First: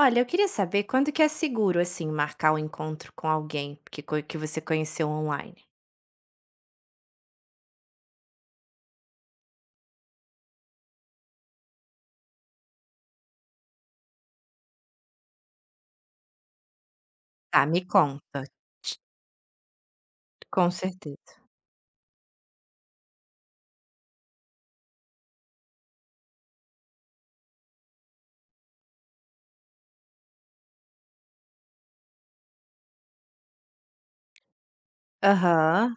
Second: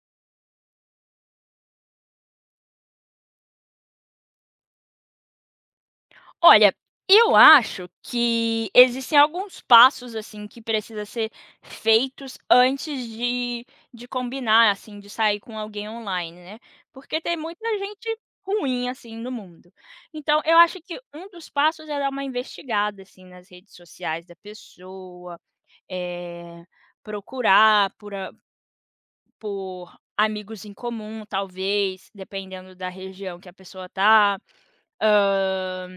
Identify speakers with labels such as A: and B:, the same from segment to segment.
A: Olha, eu queria saber quando que é seguro, assim, marcar um encontro com alguém que você conheceu online?
B: Olha, eu acho que existem alguns passos, assim, que precisa ser feitos antes de combinar, assim, de sair com alguém online, né, porque tem
A: Ah,
B: muita
A: me
B: gente
A: conta,
B: ruim, assim, no mundo. Então eu
A: com
B: acho que um
A: certeza.
B: dos passos é dar uma investigada, assim, nas redes sociais da pessoa, eh, procurar por amigos em comum, talvez, dependendo da região que a pessoa tá.
A: Aham,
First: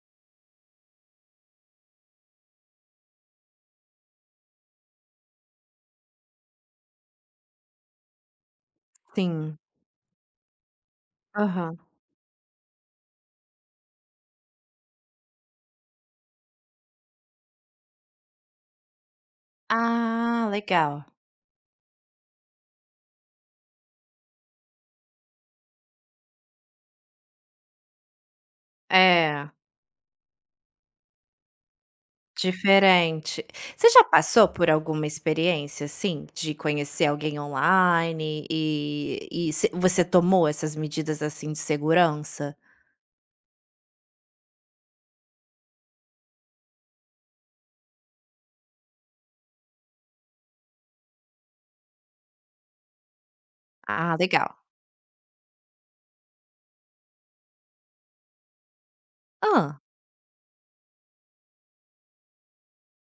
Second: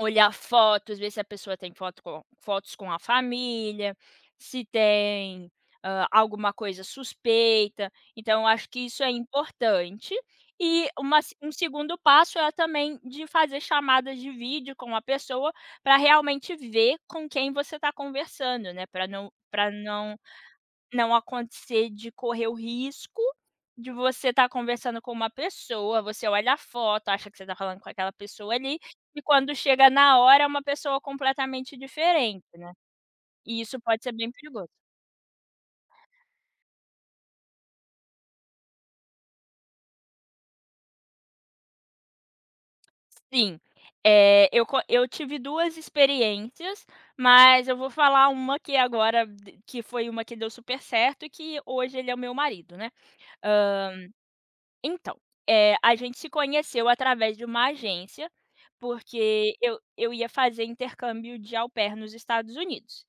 B: Olhar fotos, ver se a pessoa tem fotos com a família, se tem, alguma coisa suspeita. Então eu acho que isso é
A: sim.
B: importante. E uma se um
A: Aham.
B: segundo passo é também de fazer chamadas de vídeo com a pessoa, para realmente ver com quem você está conversando, né, para não para não
A: Ah, legal.
B: não acontecer de correr o risco de você estar conversando com uma pessoa, você olha a foto, acha que você está falando com aquela pessoa ali, e
A: É,
B: quando chega na hora é uma pessoa completamente diferente, né.
A: diferente.
B: E isso
A: Você
B: pode
A: já
B: ser bem
A: passou
B: perigoso.
A: por alguma experiência, assim, de conhecer alguém online e se você tomou essas medidas, assim, de segurança?
B: Sim, eu tive 2 experiências, mas eu vou falar uma que agora d que foi uma que deu super certo e que hoje ele é o meu marido, né. Hã
A: Ah, legal.
B: Então, a gente se conheceu através de uma agência, porque eu
A: Ah,
B: eu ia fazer intercâmbio de au pair nos Estados Unidos.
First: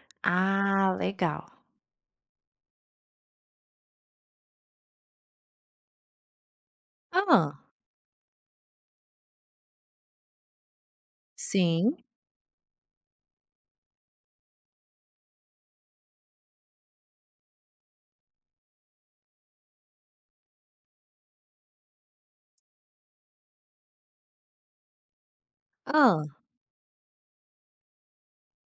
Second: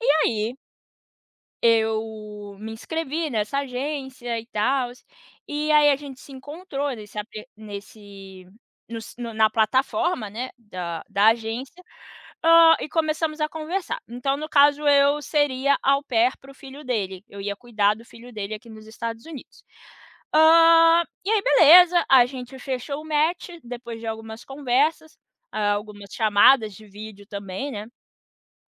B: E aí
A: Ah, legal.
B: eu me inscrevi nessa agência e tal e aí a gente se encontrou nesse apli
A: Ah.
B: nesse no si no na plataforma, né, da agência,
A: Sim.
B: e começamos a conversar. Então, no caso, eu seria au pair para o filho dele, eu ia cuidar do filho dele aqui nos Estados Unidos. E aí beleza, a gente fechou o match depois de algumas conversas, algumas
A: Ah.
B: chamadas de vídeo também, né,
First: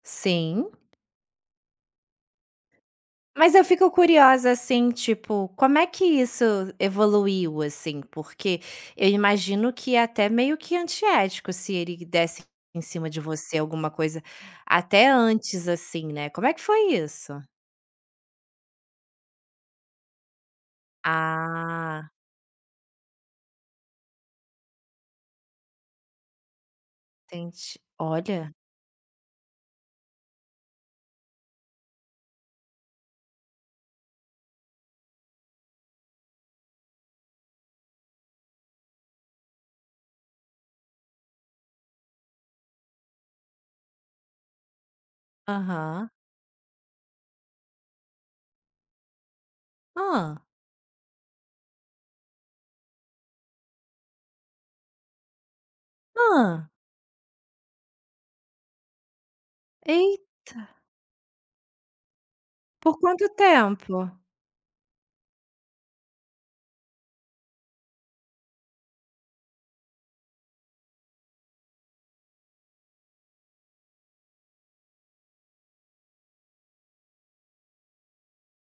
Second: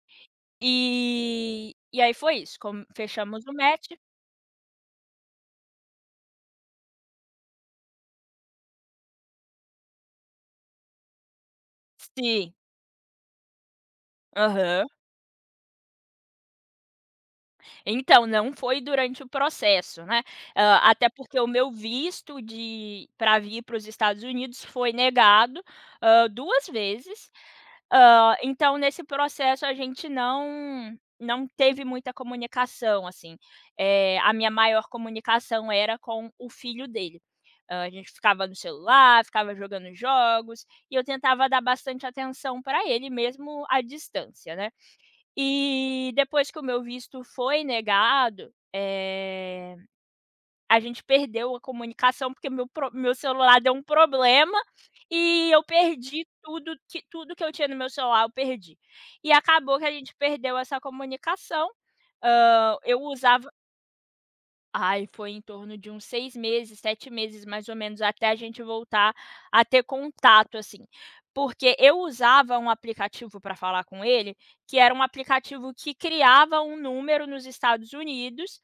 A: Sim.
B: e aí foi isso, com fechamos o
A: Mas eu
B: match.
A: fico curiosa, assim, tipo, como é que isso evoluiu, assim? Porque eu imagino que é até meio que antiético se ele desse
B: Sim.
A: em cima de você alguma coisa,
B: Aham.
A: até antes, assim, né. Como é que foi isso?
B: Então, não foi durante o processo, né. Até porque o meu
A: Ah,
B: visto de para vir para os Estados Unidos foi negado, 2 vezes.
A: entendi. Olha.
B: Então nesse processo a gente não teve muita comunicação, assim. A minha maior comunicação era com o filho dele. A gente ficava no celular, ficava jogando jogos, e eu tentava dar bastante atenção para ele mesmo à distância, né.
A: Aham.
B: E depois que o meu visto foi negado,
A: ah,
B: a gente perdeu a comunicação, porque meu pro meu celular deu um problema, e eu perdi
A: ah,
B: tudo que eu tinha no meu celular, eu perdi. E acabou que a gente
A: e
B: perdeu essa comunicação, hã,
A: por
B: eu
A: quanto
B: usava
A: tempo?
B: Ai, foi em torno de uns 6 meses, 7 meses mais ou menos, até a gente voltar a ter contato, assim. Porque eu usava um aplicativo para falar com ele, que era um aplicativo que criava um número nos Estados Unidos,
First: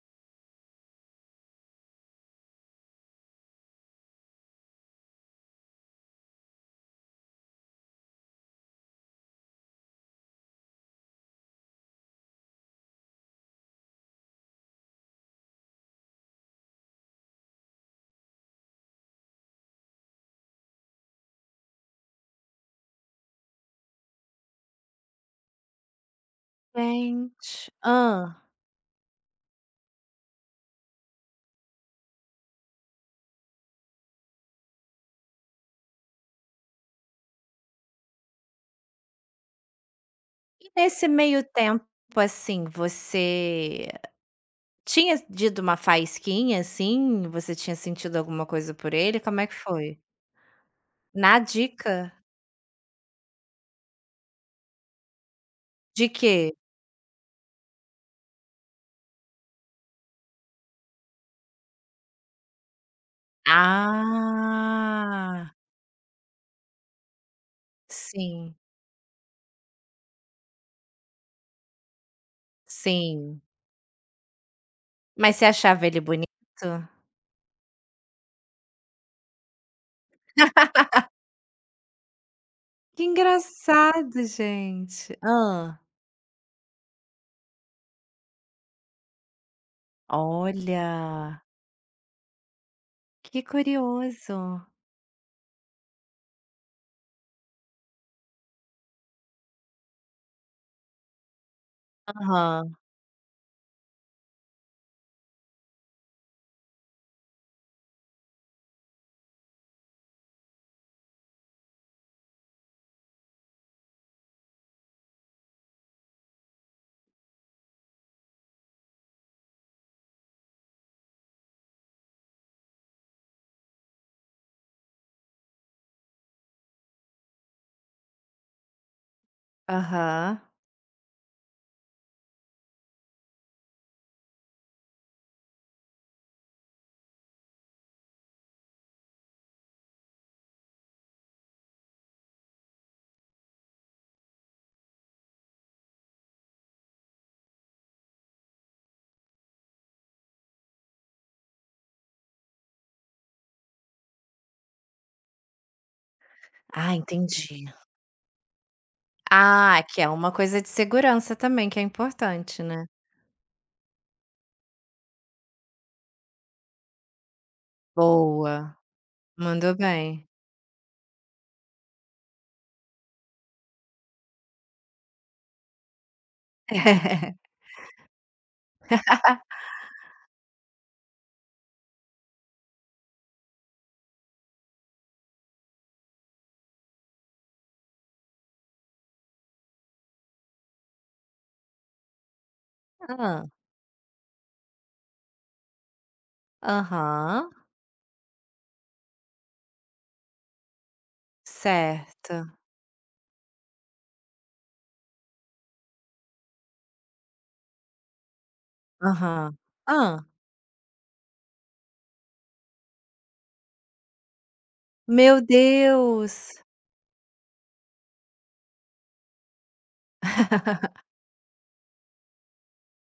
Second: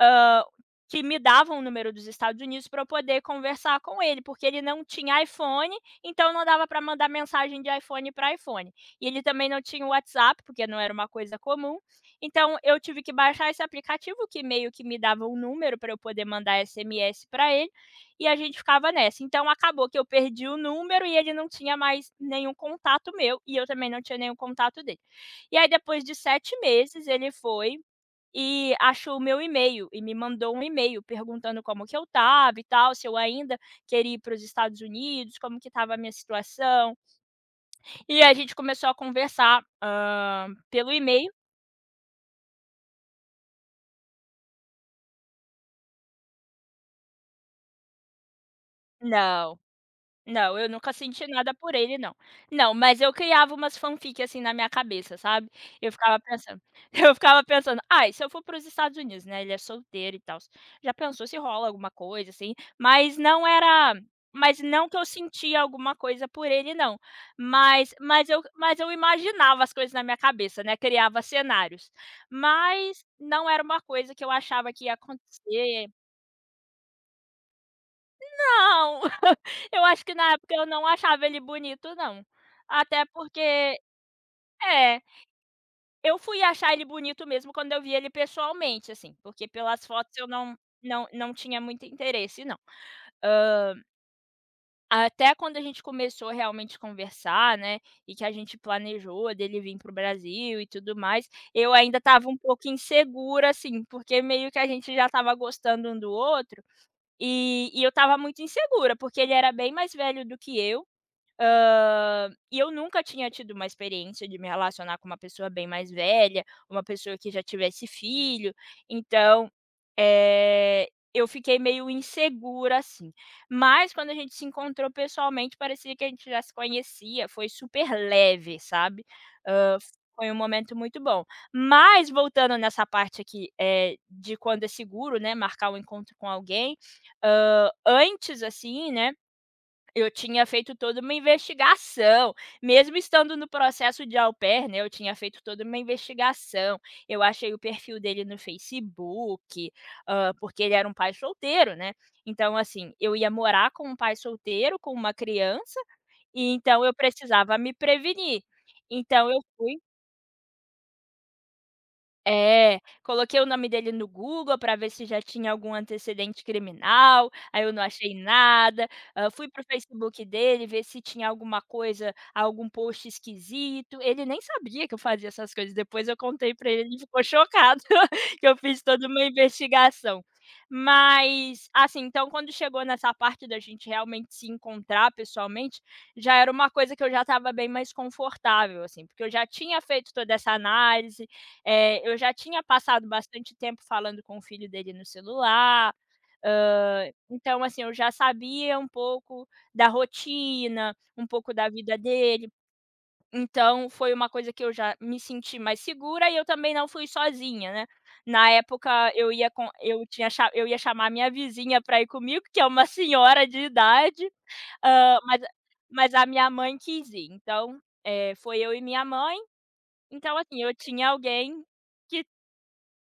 B: hã, que me davam o número dos Estados Unidos para eu poder conversar com ele, porque ele não tinha iPhone, então não dava para mandar mensagem de iPhone para iPhone. E ele também não tinha o WhatsApp, porque não era uma coisa comum, então eu tive que baixar esse aplicativo que meio que me dava um número para eu poder mandar SMS para ele, e a gente ficava nessa. Então acabou que eu perdi o número e ele não tinha mais nenhum contato meu, e eu também não tinha nenhum contato dele. E aí depois de 7 meses ele
A: Gente.
B: foi
A: Ah.
B: e achou o meu e-mail e me mandou um e-mail perguntando como que eu tava e tal, se eu ainda queria ir para os Estados Unidos, como que estava a minha situação. E a gente começou a conversar,
A: E
B: pelo
A: nesse
B: e-mail.
A: meio tempo, assim, você Tinha tido uma faísquinha, assim? Você tinha sentido alguma coisa por ele? Como é que
B: Não.
A: foi?
B: Não, eu nunca senti
A: Na
B: nada por ele
A: dica?
B: não. Não, mas eu criava umas fanfic, assim, na minha cabeça, sabe. Eu
A: De
B: ficava
A: quê?
B: pensando eu ficava pensando: "Ai, se eu for para os Estados Unidos, né, ele é solteiro e tal. Já pensou se rola alguma coisa, assim?". Mas não que eu
A: Ah,
B: sentia alguma coisa por ele não, mas mas eu
A: sim,
B: mas eu imaginava as coisas na minha cabeça, né, criava cenários. Mas
A: sim.
B: não era uma coisa que eu achava que ia
A: Mas você
B: acontecer
A: achava ele bonito?
B: não, eu acho que na época eu não achava ele bonito não.
A: Que
B: Até porque
A: engraçado,
B: é,
A: gente. Hã.
B: eu fui achar ele bonito mesmo quando eu vi ele pessoalmente, assim, porque pelas fotos eu não
A: Olha,
B: tinha muito interesse não.
A: que
B: Hã,
A: curioso.
B: Até quando a gente começou realmente a conversar, né, e que a gente planejou dele vir pro Brasil e tudo mais, eu ainda estava um pouco
A: Aham,
B: insegura, assim, porque meio que a gente já estava gostando um do outro, e eu estava muito insegura, porque ele era bem mais velho do que eu. E eu nunca tinha tido uma experiência de me relacionar com uma pessoa bem mais velha, uma pessoa que já tivesse filho, então, eu fiquei meio insegura, assim. Mas quando a gente se encontrou pessoalmente, parecia que a gente já se conhecia, foi super leve, sabe. Hã, Foi um
A: aham.
B: momento muito bom. Mas voltando nessa parte aqui, de quando é seguro, né, marcar um encontro com alguém, antes assim, né, eu tinha feito toda uma investigação, mesmo estando no processo de au pair, né, eu tinha feito toda uma investigação. Eu achei o perfil dele no Facebook, porque ele era um pai solteiro, né. Então, assim, eu ia morar com um pai solteiro, com uma criança, e então eu
A: Ah,
B: precisava
A: entendi.
B: me prevenir. Então eu fui
A: Ah, que é uma coisa de segurança também que é importante,
B: é,
A: né.
B: coloquei o nome dele no Google para ver se já tinha algum antecedente criminal, aí eu não achei
A: Boa,
B: nada, fui para o
A: mandou
B: Facebook
A: bem.
B: dele ver se tinha alguma coisa, algum post esquisito, ele nem sabia que eu fazia essas coisas, depois eu contei para ele, ele ficou chocado que eu fiz toda uma investigação. Mas, assim, então quando chegou nessa parte da gente realmente se encontrar pessoalmente, já era uma coisa que eu já estava bem mais confortável, assim, porque eu já tinha feito toda essa análise, eu já tinha passado
A: Hã.
B: bastante tempo falando com o filho dele no celular,
A: Aham,
B: então, assim, eu já sabia um pouco da rotina, um pouco da vida dele,
A: certo.
B: então foi uma coisa que eu já me senti mais segura e eu também não fui sozinha, né. Na época eu ia
A: Aham.
B: com eu
A: Hã.
B: tinha cha eu ia chamar a minha vizinha pra ir comigo, que é uma senhora de idade, hã, mas
A: Meu
B: mas a minha
A: Deus!
B: mãe quis ir, então, foi eu e minha mãe, então, assim, eu tinha alguém que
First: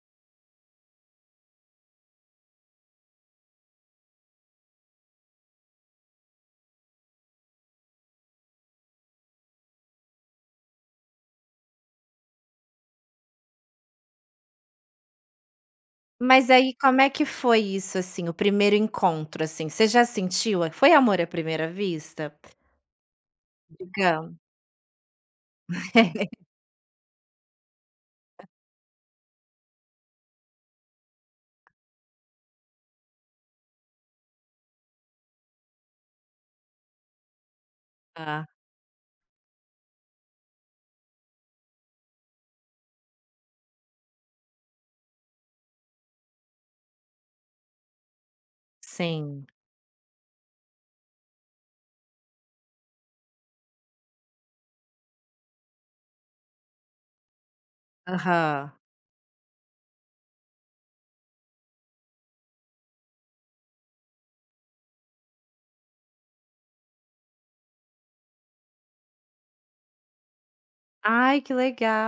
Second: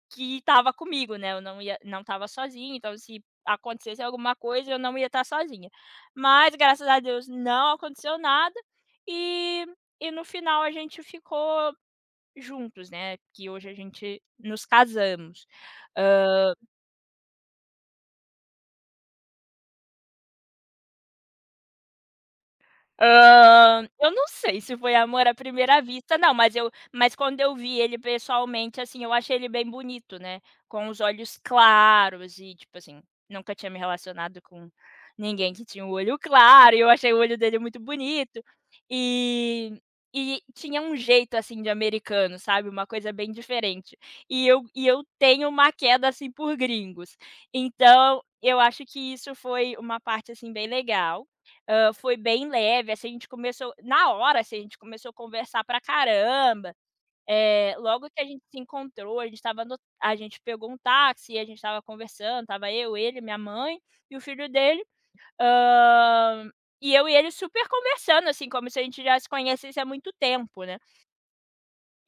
B: que estava comigo, né, eu não ia não estava sozinha, então se acontecesse alguma coisa eu não ia estar sozinha. Mas graças a Deus não aconteceu nada, e e no final a gente ficou juntos, né, que hoje a gente nos casamos.
A: Mas aí como é que foi isso, assim, o primeiro encontro, assim? Você já sentiu a foi amor à primeira vista?
B: Eu não
A: Digamos.
B: sei se foi amor à primeira vista não, mas quando eu vi ele pessoalmente, assim, eu achei ele bem bonito, né, com os olhos claros e, tipo assim, nunca tinha me relacionado com ninguém que tinha o olho claro, e eu achei o olho dele muito bonito.
A: Ah,
B: E e tinha um jeito, assim, de americano, sabe, uma coisa bem diferente. E eu tenho uma queda, assim, por gringos. Então, eu acho que isso
A: sim.
B: foi uma parte, assim, bem legal. Foi bem leve, assim, a gente começou na hora, assim, a gente começou a conversar pra caramba, logo que a gente se
A: Aham.
B: encontrou, a gente estava no a gente pegou um táxi e a gente estava conversando, tava eu, ele, minha mãe e o filho dele, hã, e eu e ele super conversando, assim, como se a gente já se conhecesse há muito tempo, né.
A: Ai, que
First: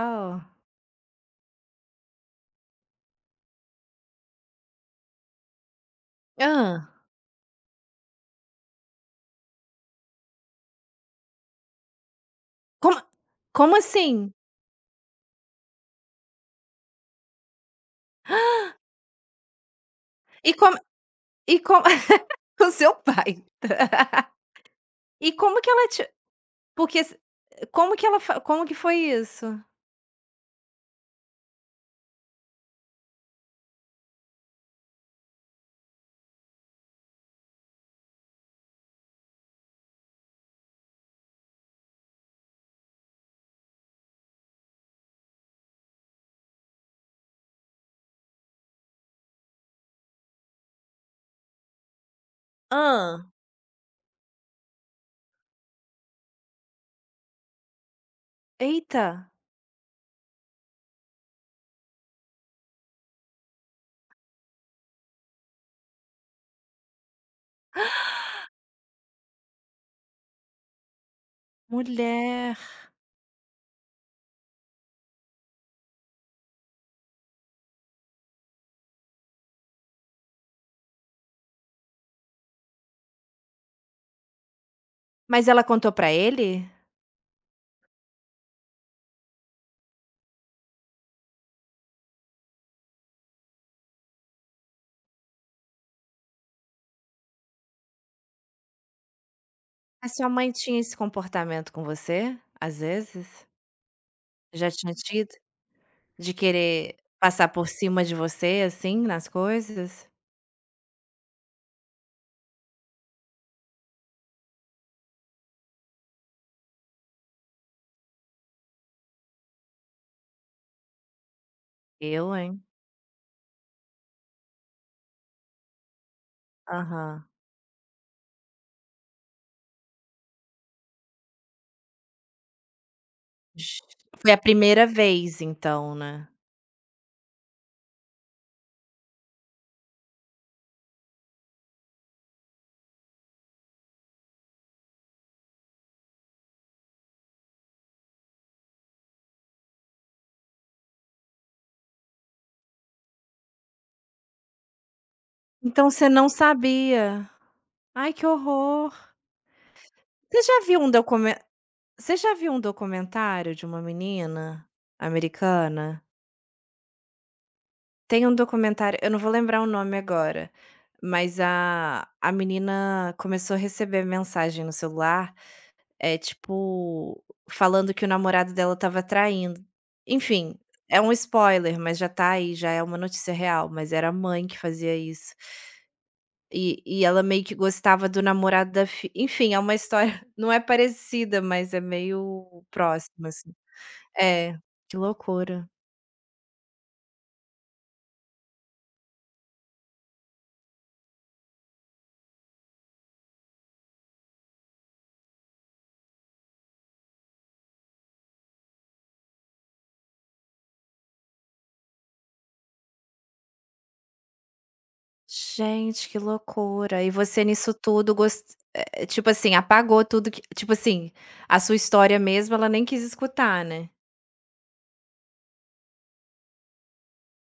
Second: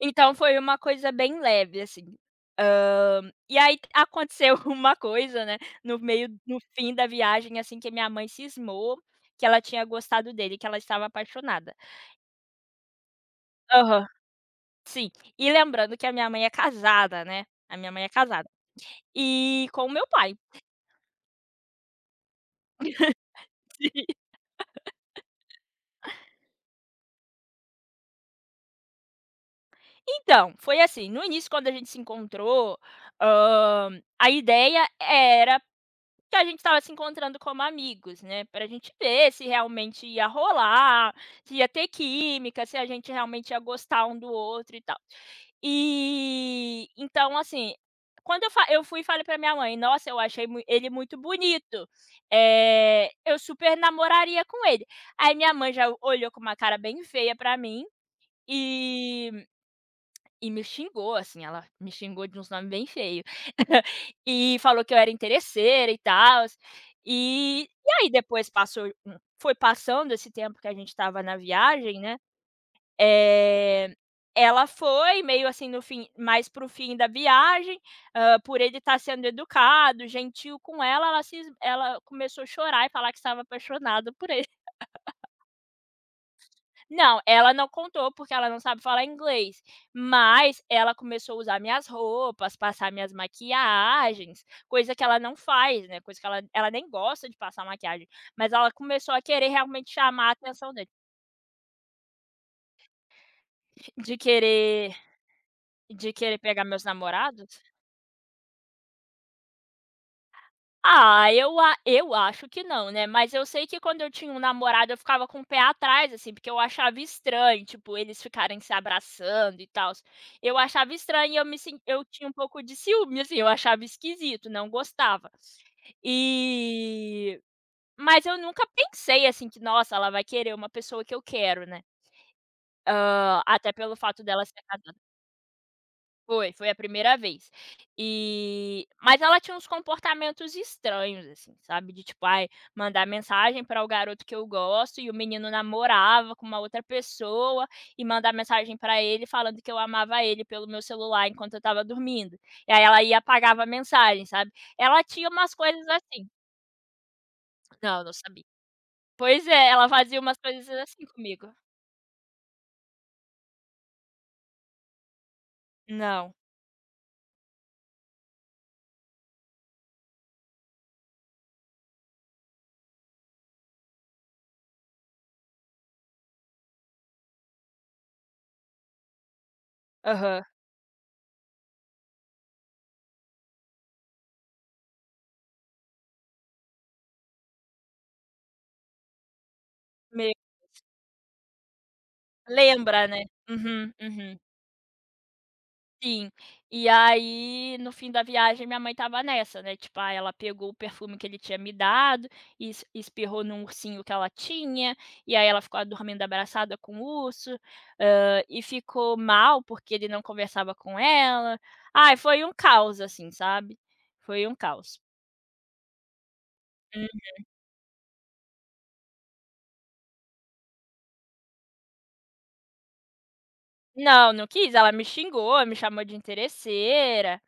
B: Então foi uma coisa bem leve, assim. Hã, e aí aconteceu uma coisa, né, no
A: Hã.
B: fim da viagem, assim, que minha mãe cismou que ela tinha gostado dele, que ela estava apaixonada.
A: Como como
B: Aham,
A: assim?
B: sim. E lembrando que a minha mãe é casada, né, a minha mãe é casada. E com o meu pai.
A: E como e como o seu pai. E como que ela te porque s Como que ela fa como que foi isso?
B: Então, foi assim, no início quando a gente se encontrou, hã, a ideia era que a gente estava se encontrando como amigos, né, pra gente ver se realmente ia rolar, se ia ter química, se a gente realmente ia gostar um do outro e tal. E, então assim, quando eu fui e falei pra minha mãe: "Nossa, eu achei mui ele muito bonito,
A: Hã.
B: eu super namoraria com ele". Aí minha mãe já olhou com uma cara bem feia pra mim,
A: Eita,
B: e e me xingou, assim, ela me xingou de uns nome bem feio. E falou que eu era interesseira e tal. E aí depois passou um foi passando esse tempo que a gente estava na viagem, né,
A: mulher.
B: eh, ela foi meio assim no fim mais pro fim da viagem, por ele estar sendo educado, gentil com ela, ela se es- ela começou a chorar e falar que estava apaixonada por ele.
A: Mas ela contou pra ele?
B: Não, ela não contou, porque ela não sabe falar inglês, mas ela começou a usar minhas roupas, passar minhas maquiagens, coisa que ela não faz, né, coisa que ela nem gosta de passar maquiagem, mas ela começou a querer realmente
A: A
B: chamar
A: sua
B: a
A: mãe
B: atenção
A: tinha
B: dele,
A: esse comportamento com você, às vezes?
B: de
A: Já
B: querer
A: tinha tido?
B: de
A: De
B: querer pegar meus
A: querer passar
B: namorados.
A: por cima de você, assim, nas coisas?
B: Ah, eu acho que não, né, mas eu sei que quando eu tinha um namorado eu ficava com o pé atrás, assim, porque eu achava estranho, tipo, eles ficarem se abraçando e tal. Eu achava estranho e eu me sen eu tinha um
A: Eu,
B: pouco
A: hein?
B: de ciúme, assim, eu achava esquisito, não gostava.
A: Aham.
B: E mas eu nunca pensei, assim, que: "Nossa, ela vai querer uma pessoa que eu quero", né,
A: J
B: até pelo fato
A: Foi a
B: dela ser
A: primeira
B: casada.
A: vez, então, né?
B: Foi a primeira vez. Mas ela tinha uns comportamentos estranhos, assim, sabe, de tipo, ai, mandar mensagem para o garoto que eu gosto e o menino namorava com uma outra pessoa e mandar mensagem para ele falando que eu amava ele pelo meu celular enquanto eu estava dormindo. E aí ela ia e apagava a mensagem, sabe. Ela tinha umas coisas
A: Então você
B: assim.
A: não sabia.
B: Não, não
A: Ai, que
B: sabia.
A: horror.
B: Pois é, ela fazia umas
A: Você já
B: coisas
A: viu um
B: assim
A: documen
B: comigo.
A: Você já viu um documentário de uma menina americana?
B: Não.
A: Tem um documentário, eu não vou lembrar o nome agora, mas a menina começou a receber mensagem no celular, é tipo, falando que o namorado dela estava traindo.
B: Aham.
A: Enfim, é um spoiler, mas já tá aí, já é uma notícia real, mas era a mãe que fazia isso. E ela meio que gostava do namorado da fi enfim, é uma história
B: Me
A: não é parecida, mas é meio
B: lembra, né.
A: próxima, assim.
B: Uhum, uhum.
A: É, que loucura.
B: Sim. E aí, no fim da viagem, minha mãe estava nessa, né, tipo, ah, ela pegou o perfume que ele tinha me dado e es espirrou num ursinho que ela tinha, e aí ela ficou dormindo abraçada com o urso, e ficou mal porque ele não conversava com ela. Ai, foi um caos, assim, sabe. Foi um caos.
A: Gente, que loucura.
B: Hum.
A: E você nisso tudo gos tipo assim, apagou tudo que tipo assim, a sua história mesmo ela nem quis escutar, né?
B: Não, não quis, ela me xingou, me chamou de interesseira.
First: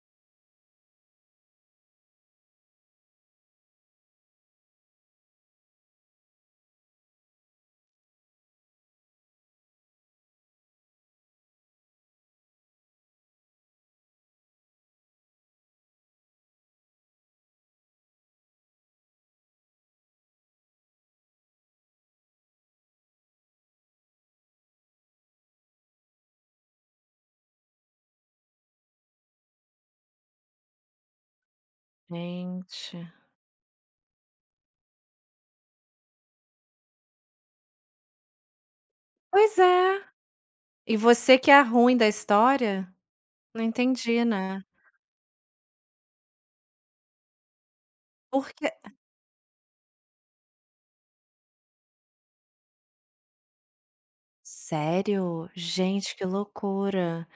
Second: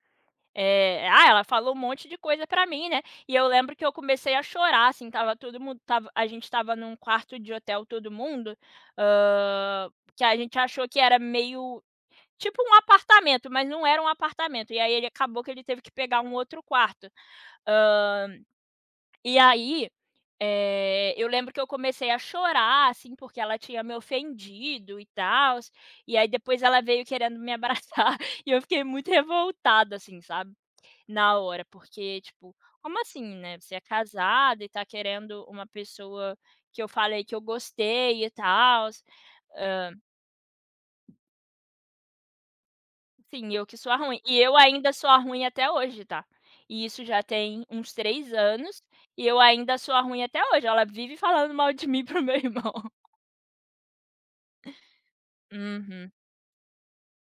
B: Ela falou um monte de coisa pra mim, né, e eu lembro que eu comecei a chorar, assim, tava todo mundo estava a gente estava num quarto de hotel todo mundo, hã, que a gente achou que era meio tipo um apartamento, mas não era um apartamento, e aí ele acabou que ele teve que pegar um outro quarto. Hã, e aí, eu lembro que eu comecei a chorar, assim, porque ela tinha me ofendido e tal. E aí depois ela veio querendo me abraçar e eu fiquei muito revoltada, assim, sabe. Na hora, porque, tipo, como
A: Gente.
B: assim, né, você é casada e tá querendo uma pessoa que eu falei que eu gostei e tal,
A: Pois
B: hã,
A: é. E você que é a ruim da história?
B: sim,
A: Não
B: eu que sou a ruim.
A: entendi,
B: E eu
A: né?
B: ainda sou a ruim até hoje, tá. E isso já tem uns 3
A: Porque
B: anos, e eu ainda sou a ruim até hoje, ela vive falando mal de mim pro meu irmão.
A: sério?
B: Uhum.
A: Gente, que loucura.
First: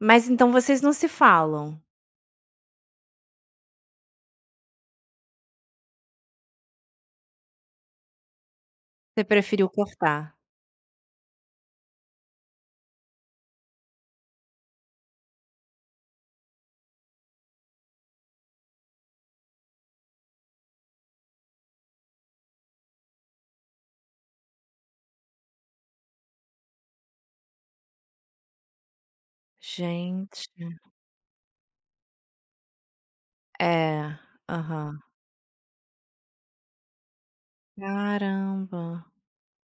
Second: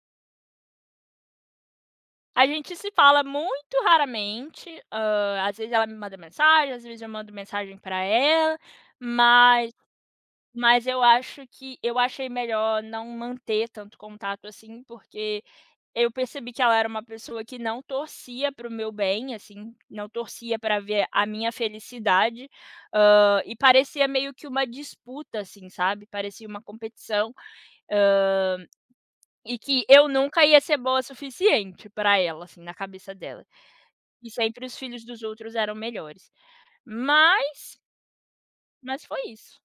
A: Mas então vocês não se falam?
B: A gente se fala muito raramente, às vezes ela me manda mensagem, às vezes eu mando mensagem pra ela,
A: Você preferiu
B: mas
A: cortar?
B: Mas eu acho que eu achei melhor não manter tanto contato assim, porque eu percebi que ela era uma pessoa que não torcia para o meu bem, assim, não torcia para ver a minha felicidade, e parecia meio que uma disputa, assim, sabe, parecia uma competição, e que eu nunca
A: Gente.
B: ia ser boa o suficiente para ela, assim, na cabeça dela,
A: É.
B: e sempre os
A: Aham.
B: filhos dos outros eram melhores. Mas
A: Caramba.
B: mas foi isso.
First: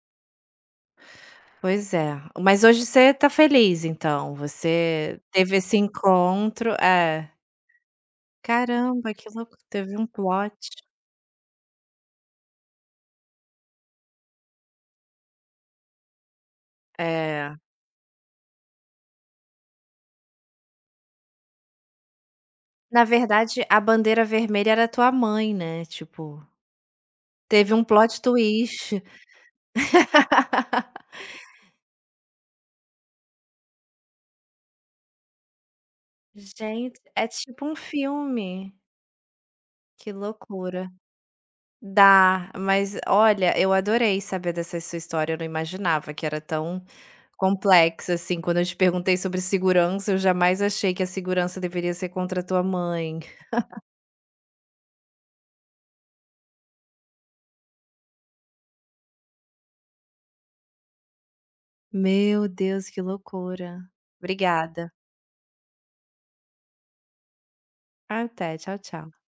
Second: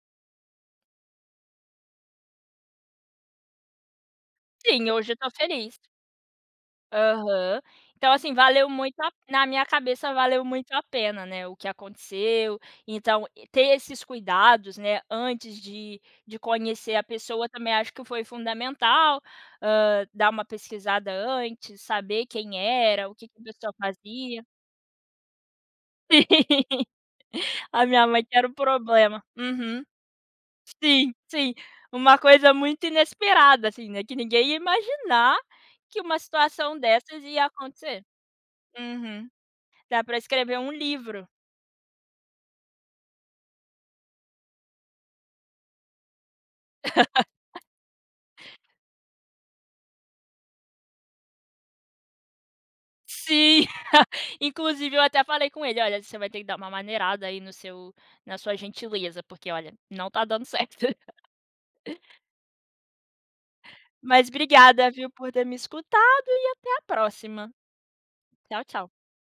A: Pois é. Mas hoje você tá feliz então,
B: Sim, hoje eu
A: você
B: estou
A: teve esse
B: feliz.
A: encontro é.
B: Aham. Então, assim, valeu muito a
A: Caramba, que
B: na
A: louco,
B: minha
A: teve um
B: cabeça valeu
A: plot.
B: muito a pena, né, o que aconteceu. Então, e ter esses cuidados, né, antes de conhecer a pessoa
A: É.
B: também acho que foi fundamental, dar uma pesquisada antes, saber quem
A: Na
B: era, o que que a
A: verdade,
B: pessoa
A: a bandeira
B: fazia.
A: vermelha era tua mãe, né, tipo,
B: Sim.
A: teve um
B: A minha
A: plot
B: mãe que era o
A: twist.
B: problema. Uhum. Sim, sim. Uma coisa muito inesperada, assim, né, que ninguém ia imaginar que uma situação
A: Gente,
B: dessas
A: é
B: ia
A: tipo um
B: acontecer.
A: filme,
B: Uhum. Dá
A: que
B: pra escrever um
A: loucura.
B: livro.
A: Dá, mas olha, eu adorei saber dessa sua história, eu não imaginava que era tão complexa, assim, quando eu te perguntei sobre segurança, eu jamais achei que a segurança deveria ser contra a tua mãe.
B: Sim, inclusive eu até falei com ele: "Olha, você vai ter que dar uma maneirada aí no seu na sua gentileza, porque olha, não tá dando certo".
A: Meu Deus, que loucura.
B: Mas obrigada,
A: Obrigada.
B: viu, por ter me escutado. Até a próxima.
A: Até,
B: Tchau,
A: tchau,
B: tchau.
A: tchau.